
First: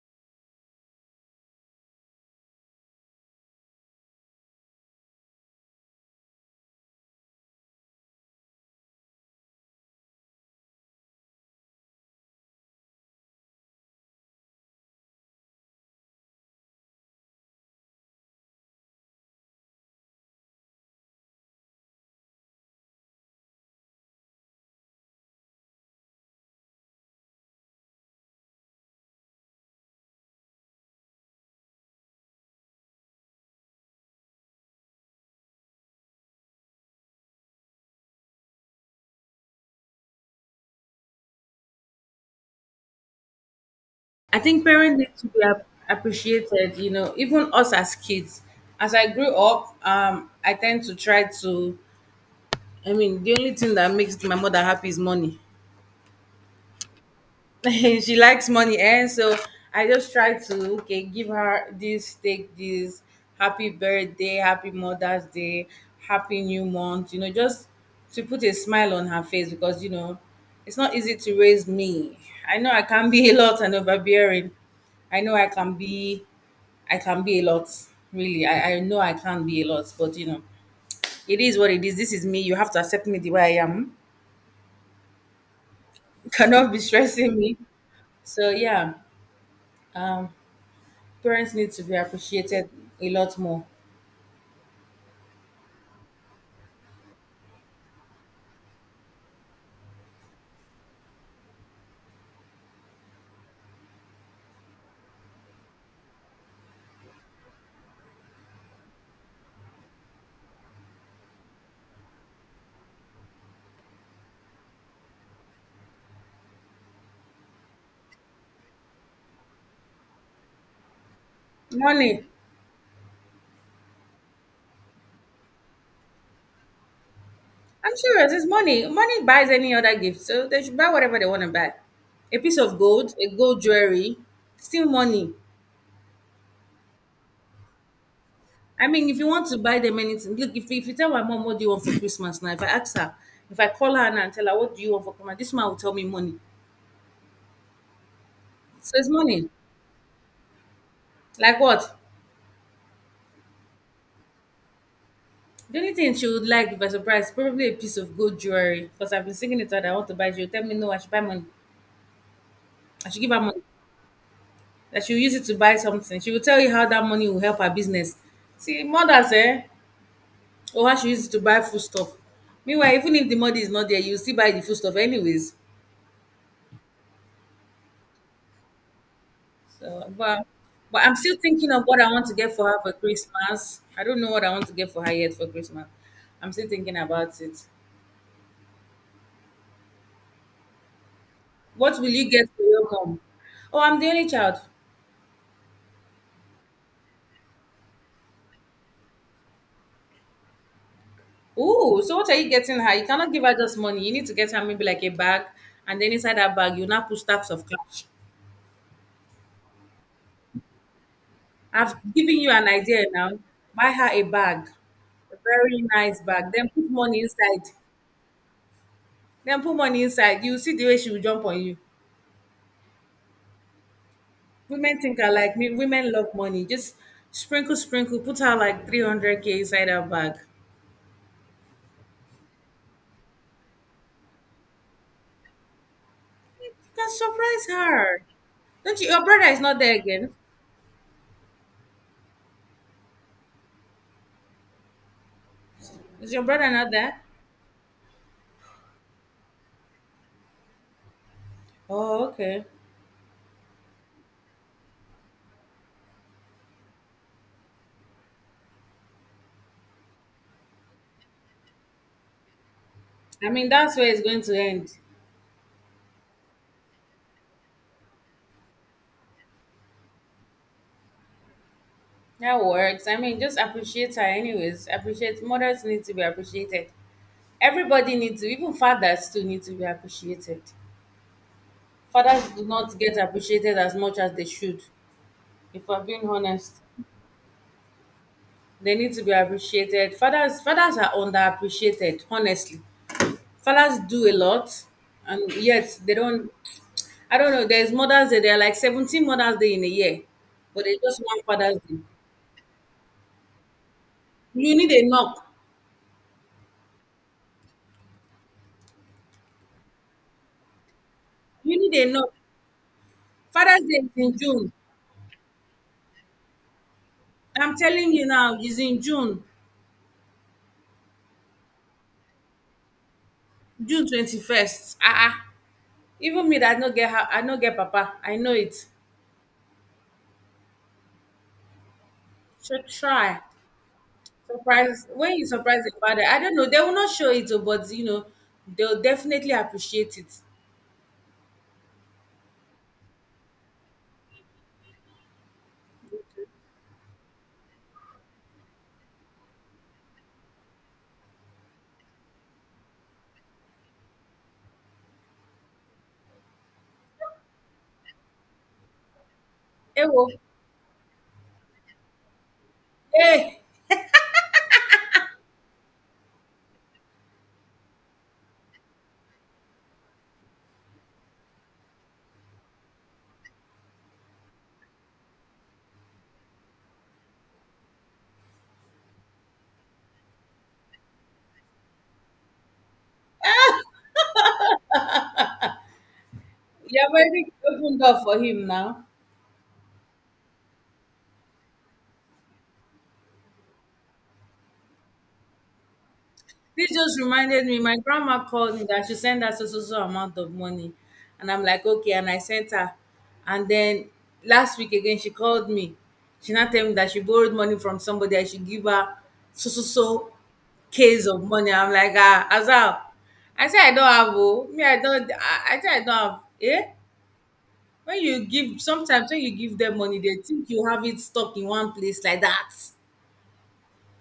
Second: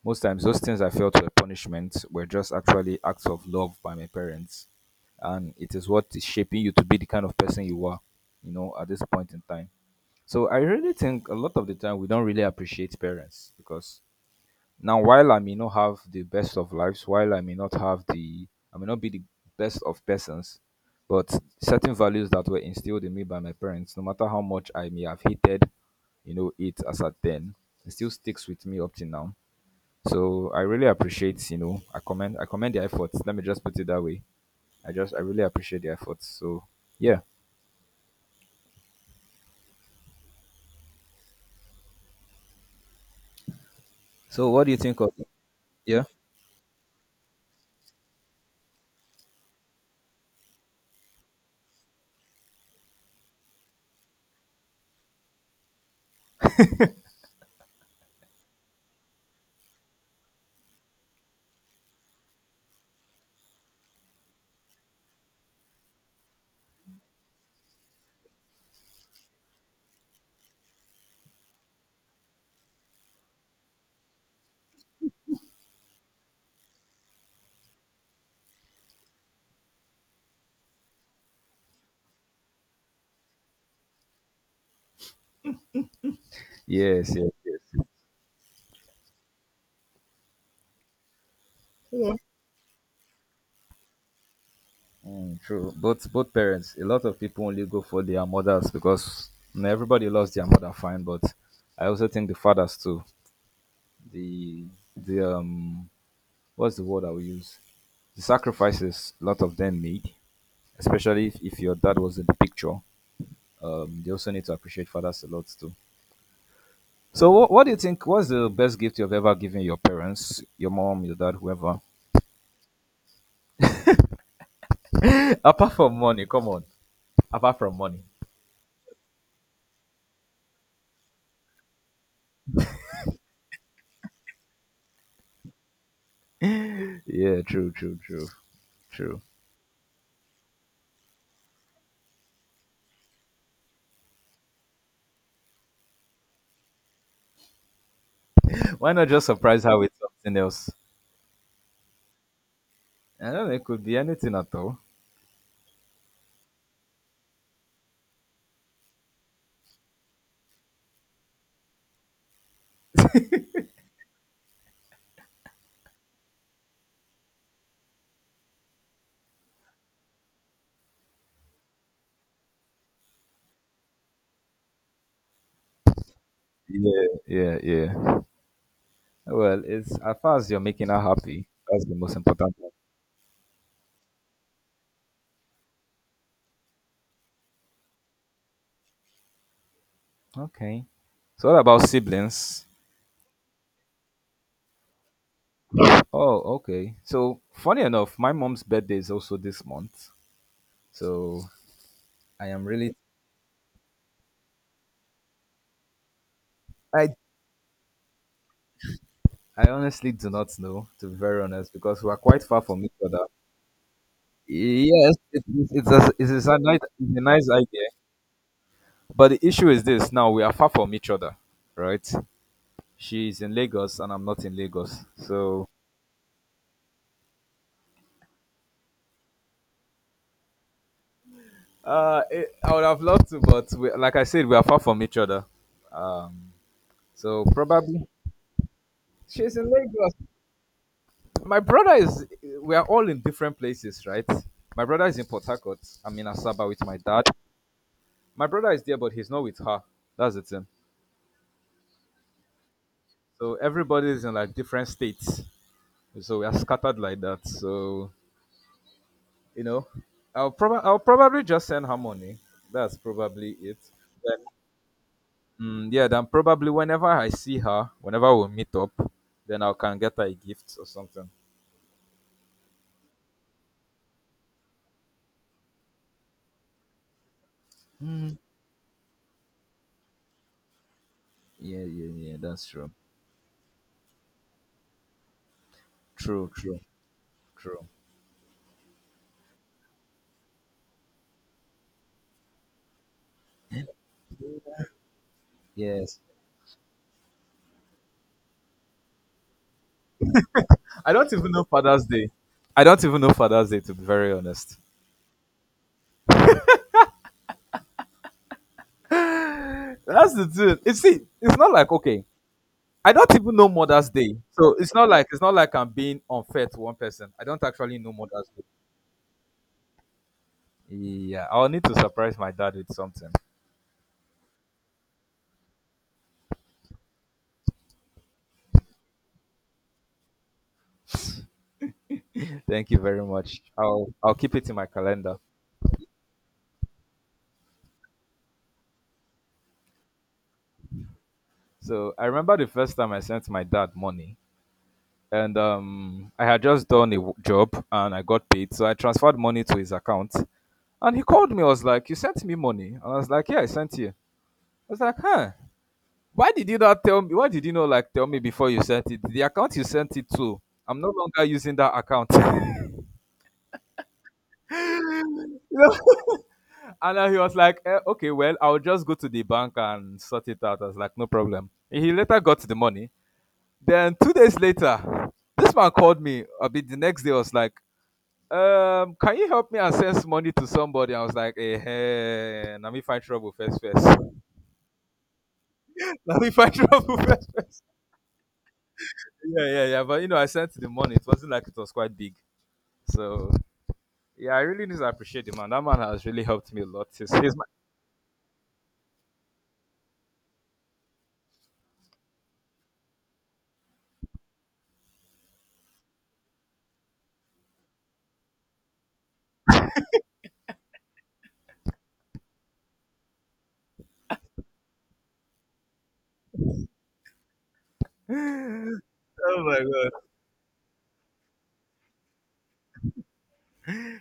[SPEAKER 1] most times those things I felt were punishment were just actually acts of love by my parents, and it is what is shaping you to be the kind of person you are, you know, at this point in time. So I really think a lot of the time we don't really appreciate parents because now while I may not have the best of lives, while I may not have the I may not be the best of persons, but certain values that were instilled in me by my parents, no matter how much I may have hated, you know, it as at then, it still sticks with me up till now. So I really appreciate, you know, I commend the efforts. Let me just put it that way. I really appreciate the efforts. So yeah.
[SPEAKER 2] I
[SPEAKER 1] So what
[SPEAKER 2] think
[SPEAKER 1] do you
[SPEAKER 2] parents
[SPEAKER 1] think of
[SPEAKER 2] need to be
[SPEAKER 1] yeah?
[SPEAKER 2] appreciated. You know, even us as kids. As I grew up, I tend to try to. I mean, the only thing that makes my mother happy is money. [LAUGHS] She likes money, eh? So I just try to, okay, give her this, take this, happy birthday, happy Mother's Day, happy new month. You know, just to put a smile on her face because you know it's not easy to raise me. I know I can be [LAUGHS] a lot and overbearing. I know I can be a lot. Really, I know I can be a lot, but you know, it is what it is. This is me. You have to accept me the way I am. [LAUGHS] Cannot be
[SPEAKER 1] Yes, yes,
[SPEAKER 2] stressing me.
[SPEAKER 1] yes.
[SPEAKER 2] So yeah, um, parents need to be appreciated a lot more.
[SPEAKER 1] Mm, true. Both parents. A lot of people only go for their mothers because, you know, everybody loves their mother, fine. But I also think the fathers too. The the what's the word I will use? The sacrifices a lot of them made, especially if your dad was in the picture. They also need to appreciate fathers a lot too. So what do you think? What's the best gift you've ever given your parents, your mom, your dad, whoever?
[SPEAKER 2] Money.
[SPEAKER 1] [LAUGHS] Apart from money, come on. Apart from
[SPEAKER 2] I'm
[SPEAKER 1] money.
[SPEAKER 2] serious. It's money. Money buys any other gift. So they should buy whatever they want to buy. A piece of gold, a gold jewelry, still money.
[SPEAKER 1] Yeah,
[SPEAKER 2] I mean, if
[SPEAKER 1] true.
[SPEAKER 2] you want to buy them anything, look, if you tell my mom, what do you want for Christmas now? If I ask her, if I call her now and tell her, what do you want for Christmas? This man will tell me money. So
[SPEAKER 1] Why not
[SPEAKER 2] it's
[SPEAKER 1] just
[SPEAKER 2] money.
[SPEAKER 1] surprise her with something else?
[SPEAKER 2] Like what?
[SPEAKER 1] I don't know, it could be anything at all.
[SPEAKER 2] The only thing she would like, if I surprise, probably a piece of gold jewelry. Because I've been singing it out. I want to buy it. She'll tell me, no, I should buy money. I should give her money, that she'll use it to buy something. She will tell you how that money will help her business. See, mothers, eh? Or how she uses it to buy food stuff. Meanwhile, even if the money is not there, you still buy the food stuff anyways.
[SPEAKER 1] Yeah, yeah, yeah. Well, it's
[SPEAKER 2] So,
[SPEAKER 1] as far as you're making her
[SPEAKER 2] but I'm still
[SPEAKER 1] happy,
[SPEAKER 2] thinking of
[SPEAKER 1] that's the
[SPEAKER 2] what I
[SPEAKER 1] most
[SPEAKER 2] want to
[SPEAKER 1] important
[SPEAKER 2] get for
[SPEAKER 1] thing.
[SPEAKER 2] her for Christmas. I don't know what I want to get for her yet for Christmas. I'm still thinking about it.
[SPEAKER 1] Okay. So what about
[SPEAKER 2] What will you get for
[SPEAKER 1] siblings?
[SPEAKER 2] your mom? Oh, I'm the only child.
[SPEAKER 1] Oh, okay. So funny enough, my mom's birthday is also this month. So
[SPEAKER 2] Oh, so what are
[SPEAKER 1] I
[SPEAKER 2] you
[SPEAKER 1] am
[SPEAKER 2] getting her?
[SPEAKER 1] really
[SPEAKER 2] You cannot give her just money. You need to get her maybe like a bag, and then inside that bag, you now
[SPEAKER 1] I
[SPEAKER 2] put stacks of cash.
[SPEAKER 1] I honestly do not know, to be very honest,
[SPEAKER 2] I've
[SPEAKER 1] because we are
[SPEAKER 2] given
[SPEAKER 1] quite
[SPEAKER 2] you
[SPEAKER 1] far
[SPEAKER 2] an
[SPEAKER 1] from each
[SPEAKER 2] idea
[SPEAKER 1] other.
[SPEAKER 2] now. Buy her a bag,
[SPEAKER 1] Yes,
[SPEAKER 2] a very nice bag. Then put
[SPEAKER 1] it's a
[SPEAKER 2] money
[SPEAKER 1] nice
[SPEAKER 2] inside.
[SPEAKER 1] idea. But the
[SPEAKER 2] Then
[SPEAKER 1] issue
[SPEAKER 2] put
[SPEAKER 1] is
[SPEAKER 2] money
[SPEAKER 1] this: now we
[SPEAKER 2] inside.
[SPEAKER 1] are
[SPEAKER 2] You
[SPEAKER 1] far
[SPEAKER 2] see the
[SPEAKER 1] from
[SPEAKER 2] way
[SPEAKER 1] each
[SPEAKER 2] she will
[SPEAKER 1] other,
[SPEAKER 2] jump on you.
[SPEAKER 1] right? She's in Lagos and I'm not in
[SPEAKER 2] Women
[SPEAKER 1] Lagos.
[SPEAKER 2] think are like
[SPEAKER 1] So
[SPEAKER 2] me. Women love money. Just sprinkle, sprinkle. Put her like 300k inside her bag.
[SPEAKER 1] I would have loved to, but we, like I said, we are far from each other. Um,
[SPEAKER 2] You can
[SPEAKER 1] so
[SPEAKER 2] surprise
[SPEAKER 1] probably
[SPEAKER 2] her. Don't you? Your brother
[SPEAKER 1] she's
[SPEAKER 2] is
[SPEAKER 1] in
[SPEAKER 2] not there
[SPEAKER 1] Lagos.
[SPEAKER 2] again.
[SPEAKER 1] My brother is. We are all in different places, right? My brother is in Port Harcourt. I'm in
[SPEAKER 2] Is your
[SPEAKER 1] Asaba
[SPEAKER 2] brother
[SPEAKER 1] with
[SPEAKER 2] not
[SPEAKER 1] my
[SPEAKER 2] there?
[SPEAKER 1] dad. My brother is there, but he's not with her. That's the thing.
[SPEAKER 2] Oh, okay.
[SPEAKER 1] So everybody is in like different states. So we are scattered like that. So you know, I'll probably just send her money. That's
[SPEAKER 2] I
[SPEAKER 1] probably
[SPEAKER 2] mean,
[SPEAKER 1] it.
[SPEAKER 2] that's where it's going to end.
[SPEAKER 1] Mm, yeah, then probably whenever I see her, whenever we meet up, then I can get her a gift or something.
[SPEAKER 2] That works. I mean, just appreciate her, anyways. Appreciate mothers need to be appreciated. Everybody needs to, even fathers too need to be appreciated.
[SPEAKER 1] Yeah, yeah, yeah.
[SPEAKER 2] Fathers
[SPEAKER 1] That's
[SPEAKER 2] do
[SPEAKER 1] true.
[SPEAKER 2] not get appreciated as much as they should, if we're being
[SPEAKER 1] True,
[SPEAKER 2] honest.
[SPEAKER 1] true, true.
[SPEAKER 2] They need to be appreciated. Fathers are underappreciated, honestly. Fathers do a lot and yet they
[SPEAKER 1] Yes.
[SPEAKER 2] don't I don't know, there's Mother's Day, there are like 17 Mother's Day in a year, but they
[SPEAKER 1] I
[SPEAKER 2] just
[SPEAKER 1] don't
[SPEAKER 2] want
[SPEAKER 1] even know
[SPEAKER 2] Father's Day.
[SPEAKER 1] Father's Day. I don't even know Father's Day, to be very
[SPEAKER 2] You
[SPEAKER 1] honest.
[SPEAKER 2] need a knock.
[SPEAKER 1] That's the thing. You see, it's not
[SPEAKER 2] You
[SPEAKER 1] like
[SPEAKER 2] need a
[SPEAKER 1] okay,
[SPEAKER 2] knock.
[SPEAKER 1] I don't even know
[SPEAKER 2] Father's Day is
[SPEAKER 1] Mother's Day.
[SPEAKER 2] in June.
[SPEAKER 1] So it's not like I'm being unfair to one person. I don't
[SPEAKER 2] I'm
[SPEAKER 1] actually know
[SPEAKER 2] telling you
[SPEAKER 1] Mother's
[SPEAKER 2] now,
[SPEAKER 1] Day.
[SPEAKER 2] it's in June,
[SPEAKER 1] Yeah, I'll need to surprise my dad with something.
[SPEAKER 2] June 21st. Ah, ah. Even me that I no get how I no get papa. I know it. So
[SPEAKER 1] Thank you very
[SPEAKER 2] try.
[SPEAKER 1] much. I'll keep it in my
[SPEAKER 2] Surprise
[SPEAKER 1] calendar.
[SPEAKER 2] when you surprise the father, I don't know, they will not show it, oh, but you know, they'll definitely appreciate it.
[SPEAKER 1] So I remember the first time I sent my dad money, and I had just done a job and I got paid. So I transferred money to his account, and he called me. I was like, "You sent me money?" And I was like, "Yeah, I sent you." I was like, "Huh? Why did you not tell me? Why did you not like tell me before you sent it? The account you
[SPEAKER 2] Hey,
[SPEAKER 1] sent it to, I'm no longer using that account." [LAUGHS]
[SPEAKER 2] hey,
[SPEAKER 1] You know? And then he was like, okay, well, I'll just go to the bank and sort it out. I was like, no problem. He later got the money. Then 2 days later, this man called me a bit the next day. I was like, can you help me and access money to somebody? I was like, eh, hey, let me find trouble first, first. [LAUGHS] Let me find
[SPEAKER 2] you have
[SPEAKER 1] trouble [LAUGHS] first,
[SPEAKER 2] already
[SPEAKER 1] first.
[SPEAKER 2] opened door for him now.
[SPEAKER 1] Yeah, yeah, yeah. But you know, I sent the money. It wasn't like it was quite big. So yeah, I really need to appreciate the man. That man has really helped me a
[SPEAKER 2] This
[SPEAKER 1] lot.
[SPEAKER 2] just
[SPEAKER 1] He's my,
[SPEAKER 2] reminded me, my grandma called me that she sent us a so so so amount of money. And I'm like, okay, and I sent her. And then last week again she called me. She now tell me that she borrowed money from somebody I should give her so so so case of money. I'm like, ah, Azal. I say I don't have oh. Me, I don't I say I don't have. Eh? When you give sometimes when you
[SPEAKER 1] oh
[SPEAKER 2] give
[SPEAKER 1] my
[SPEAKER 2] them
[SPEAKER 1] god.
[SPEAKER 2] money, they think you have it stuck in one place like that.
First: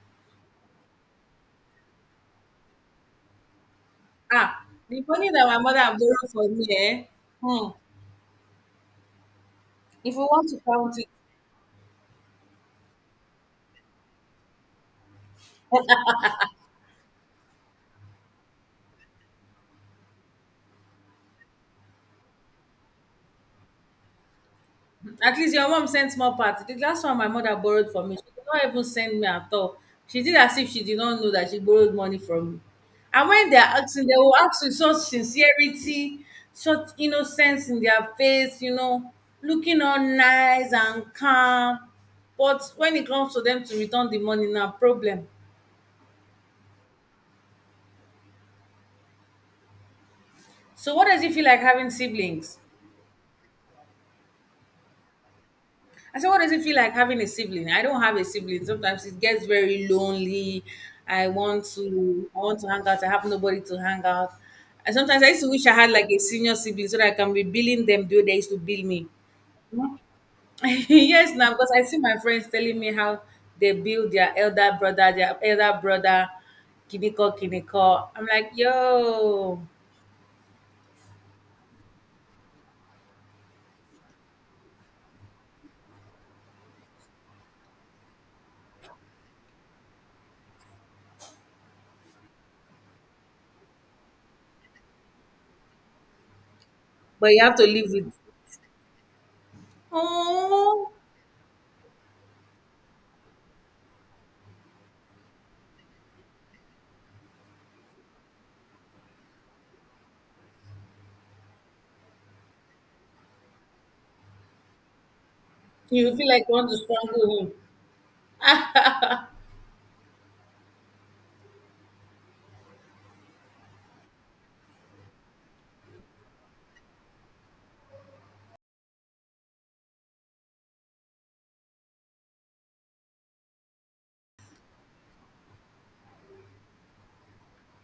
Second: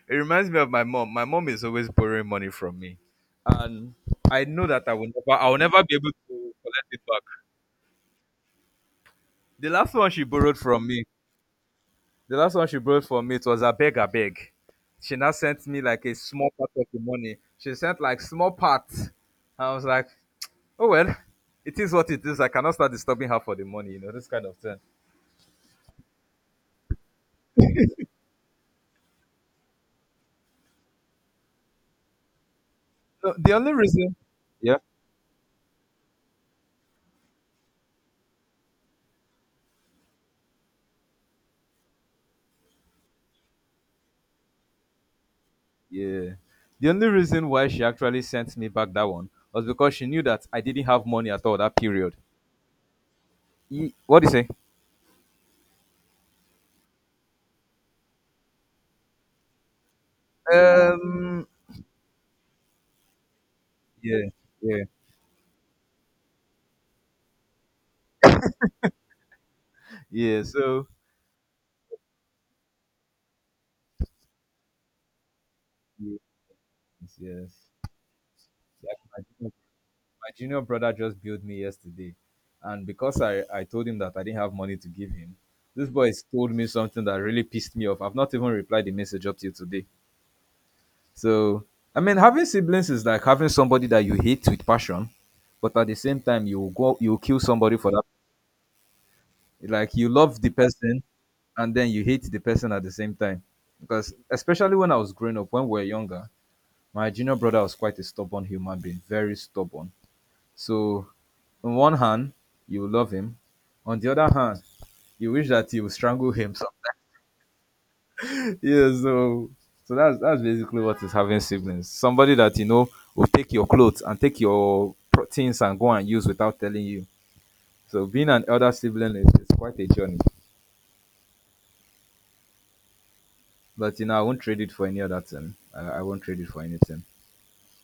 [SPEAKER 1] It reminds me of my mom. My mom is always borrowing money from me. And I
[SPEAKER 2] Ah,
[SPEAKER 1] know that
[SPEAKER 2] the money that
[SPEAKER 1] I will
[SPEAKER 2] my
[SPEAKER 1] never
[SPEAKER 2] mother
[SPEAKER 1] be able
[SPEAKER 2] borrowed
[SPEAKER 1] to
[SPEAKER 2] for me,
[SPEAKER 1] collect
[SPEAKER 2] eh?
[SPEAKER 1] it back.
[SPEAKER 2] Hmm.
[SPEAKER 1] The last one
[SPEAKER 2] If we
[SPEAKER 1] she
[SPEAKER 2] want
[SPEAKER 1] borrowed
[SPEAKER 2] to
[SPEAKER 1] from
[SPEAKER 2] count
[SPEAKER 1] me,
[SPEAKER 2] it,
[SPEAKER 1] The last one she brought for me, it was a beg, a beg. She now sent me like a small part of the money. She sent like small part. I was like, oh well, it is what it is. I cannot start disturbing her for the money, you know, this kind of thing.
[SPEAKER 2] at least your mom sent small parts. The last one my mother borrowed for me, she did not even send me at all. She did as if she did not know that she borrowed money from me. And
[SPEAKER 1] So
[SPEAKER 2] when
[SPEAKER 1] the
[SPEAKER 2] they
[SPEAKER 1] only
[SPEAKER 2] are asking,
[SPEAKER 1] reason,
[SPEAKER 2] they will ask with
[SPEAKER 1] yeah,
[SPEAKER 2] such sincerity, such innocence in their face, you know, looking all nice and calm. But when it comes to them to return the money, now problem.
[SPEAKER 1] yeah, the only reason why she actually sent me back that one was because she knew that I didn't
[SPEAKER 2] So
[SPEAKER 1] have
[SPEAKER 2] what does
[SPEAKER 1] money
[SPEAKER 2] it
[SPEAKER 1] at
[SPEAKER 2] feel
[SPEAKER 1] all
[SPEAKER 2] like
[SPEAKER 1] that
[SPEAKER 2] having
[SPEAKER 1] period.
[SPEAKER 2] siblings?
[SPEAKER 1] What do you say?
[SPEAKER 2] I said, what does it feel like having a sibling? I don't have a sibling. Sometimes it gets very lonely.
[SPEAKER 1] Um,
[SPEAKER 2] I want to hang out. I have nobody to hang
[SPEAKER 1] yeah,
[SPEAKER 2] out.
[SPEAKER 1] yeah,
[SPEAKER 2] And sometimes I used to wish I had like a senior sibling so that I can be billing them though they used to bill me. Mhm.
[SPEAKER 1] yeah. So
[SPEAKER 2] [LAUGHS] Yes, now because I see my friends telling me how they build their elder
[SPEAKER 1] yes,
[SPEAKER 2] brother, kiniko
[SPEAKER 1] yes.
[SPEAKER 2] kiniko. I'm like, yo,
[SPEAKER 1] My junior brother just billed me yesterday, and because I told him that I didn't have money to give him, this boy told me something that really pissed me off. I've not even replied the message up till today. So I mean, having siblings is like having somebody that you hate with passion, but at the same time you will
[SPEAKER 2] but
[SPEAKER 1] kill
[SPEAKER 2] you have to
[SPEAKER 1] somebody
[SPEAKER 2] live
[SPEAKER 1] for that.
[SPEAKER 2] with.
[SPEAKER 1] Like you love the
[SPEAKER 2] Oh,
[SPEAKER 1] person, and then you hate the person at the same time. Because especially when I was growing up, when we were younger, my junior brother was quite a stubborn human being, very stubborn. So, on one hand, you love him. On the other hand, you wish that you would
[SPEAKER 2] you feel
[SPEAKER 1] strangle
[SPEAKER 2] like you
[SPEAKER 1] him. So,
[SPEAKER 2] want to strangle him.
[SPEAKER 1] [LAUGHS] yeah, so that's basically what is having siblings. Somebody that you know will take your clothes and take your things and go and use without telling you. So being an elder sibling is quite a journey. But you know, I won't trade it for any other thing. I won't trade it for anything.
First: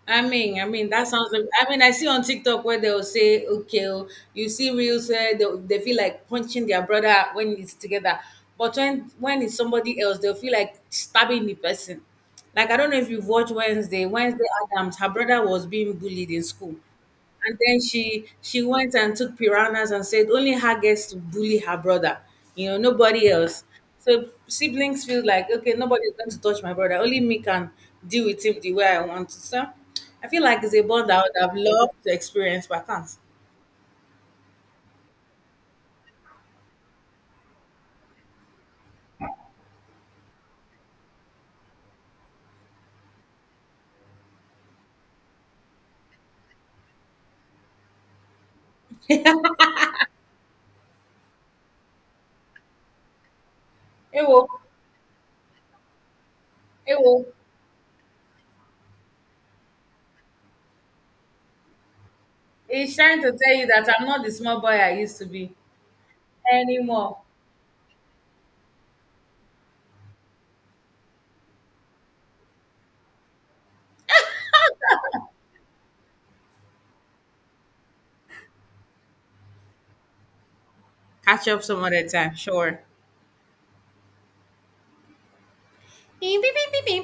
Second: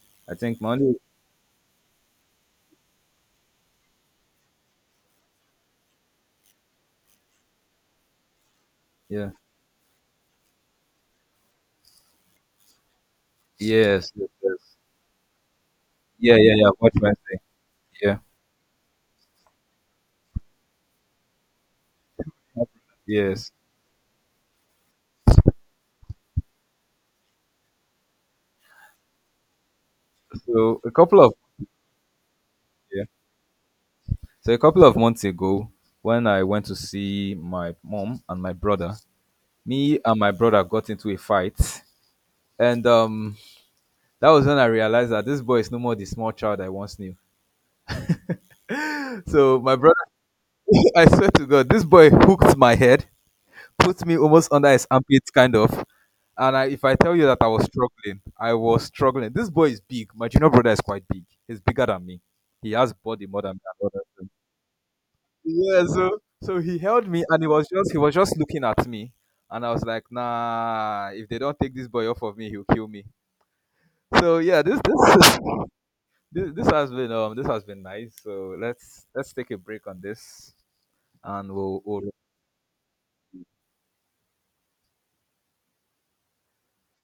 [SPEAKER 2] I
[SPEAKER 1] I think
[SPEAKER 2] mean, I
[SPEAKER 1] my
[SPEAKER 2] mean,
[SPEAKER 1] only
[SPEAKER 2] that sounds. Like- I mean, I see on TikTok where they'll say, "Okay, oh," you see reels where they feel like punching their brother when it's together, but when
[SPEAKER 1] yeah.
[SPEAKER 2] when it's somebody else, they'll feel like stabbing the person. Like I don't know if you've watched Wednesday.
[SPEAKER 1] Yes, yes,
[SPEAKER 2] Wednesday
[SPEAKER 1] yes.
[SPEAKER 2] Adams, her brother was being bullied
[SPEAKER 1] Yeah,
[SPEAKER 2] in
[SPEAKER 1] yeah, yeah.
[SPEAKER 2] school,
[SPEAKER 1] What you might say.
[SPEAKER 2] and then
[SPEAKER 1] Yeah.
[SPEAKER 2] she went and took piranhas and said only her gets to bully her brother, you know, nobody
[SPEAKER 1] Yes.
[SPEAKER 2] else. So siblings feel like okay, nobody's going to touch my brother. Only me can deal with him the way I want to. So I feel like it's
[SPEAKER 1] So
[SPEAKER 2] a
[SPEAKER 1] a
[SPEAKER 2] bond that
[SPEAKER 1] couple
[SPEAKER 2] I
[SPEAKER 1] of
[SPEAKER 2] would have loved to experience, but I
[SPEAKER 1] yeah.
[SPEAKER 2] can't.
[SPEAKER 1] So a couple of months ago, when I went to see my mom and my brother, me and my brother got into a fight. And that was when I realized that this boy is no more the small child I once knew. So my brother [LAUGHS] I swear to God, this boy hooked my head, put me
[SPEAKER 2] Ewo,
[SPEAKER 1] almost under his armpit kind of. And I, if I
[SPEAKER 2] Ewo,
[SPEAKER 1] tell you that I was struggling, I was struggling. This boy is big. My junior brother is quite big. He's bigger than me. He has
[SPEAKER 2] he's trying
[SPEAKER 1] body
[SPEAKER 2] to
[SPEAKER 1] more
[SPEAKER 2] tell
[SPEAKER 1] than
[SPEAKER 2] you that I'm not
[SPEAKER 1] me.
[SPEAKER 2] the small boy I used to be
[SPEAKER 1] Yeah, so he held
[SPEAKER 2] anymore.
[SPEAKER 1] me and he was just looking at me, and I was like, nah, if they don't take this boy off of me, he'll kill me. So yeah, this [LAUGHS] this has been nice, so let's take a break on this,
[SPEAKER 2] Catch
[SPEAKER 1] and
[SPEAKER 2] up some other
[SPEAKER 1] we'll
[SPEAKER 2] time, sure. [LAUGHS]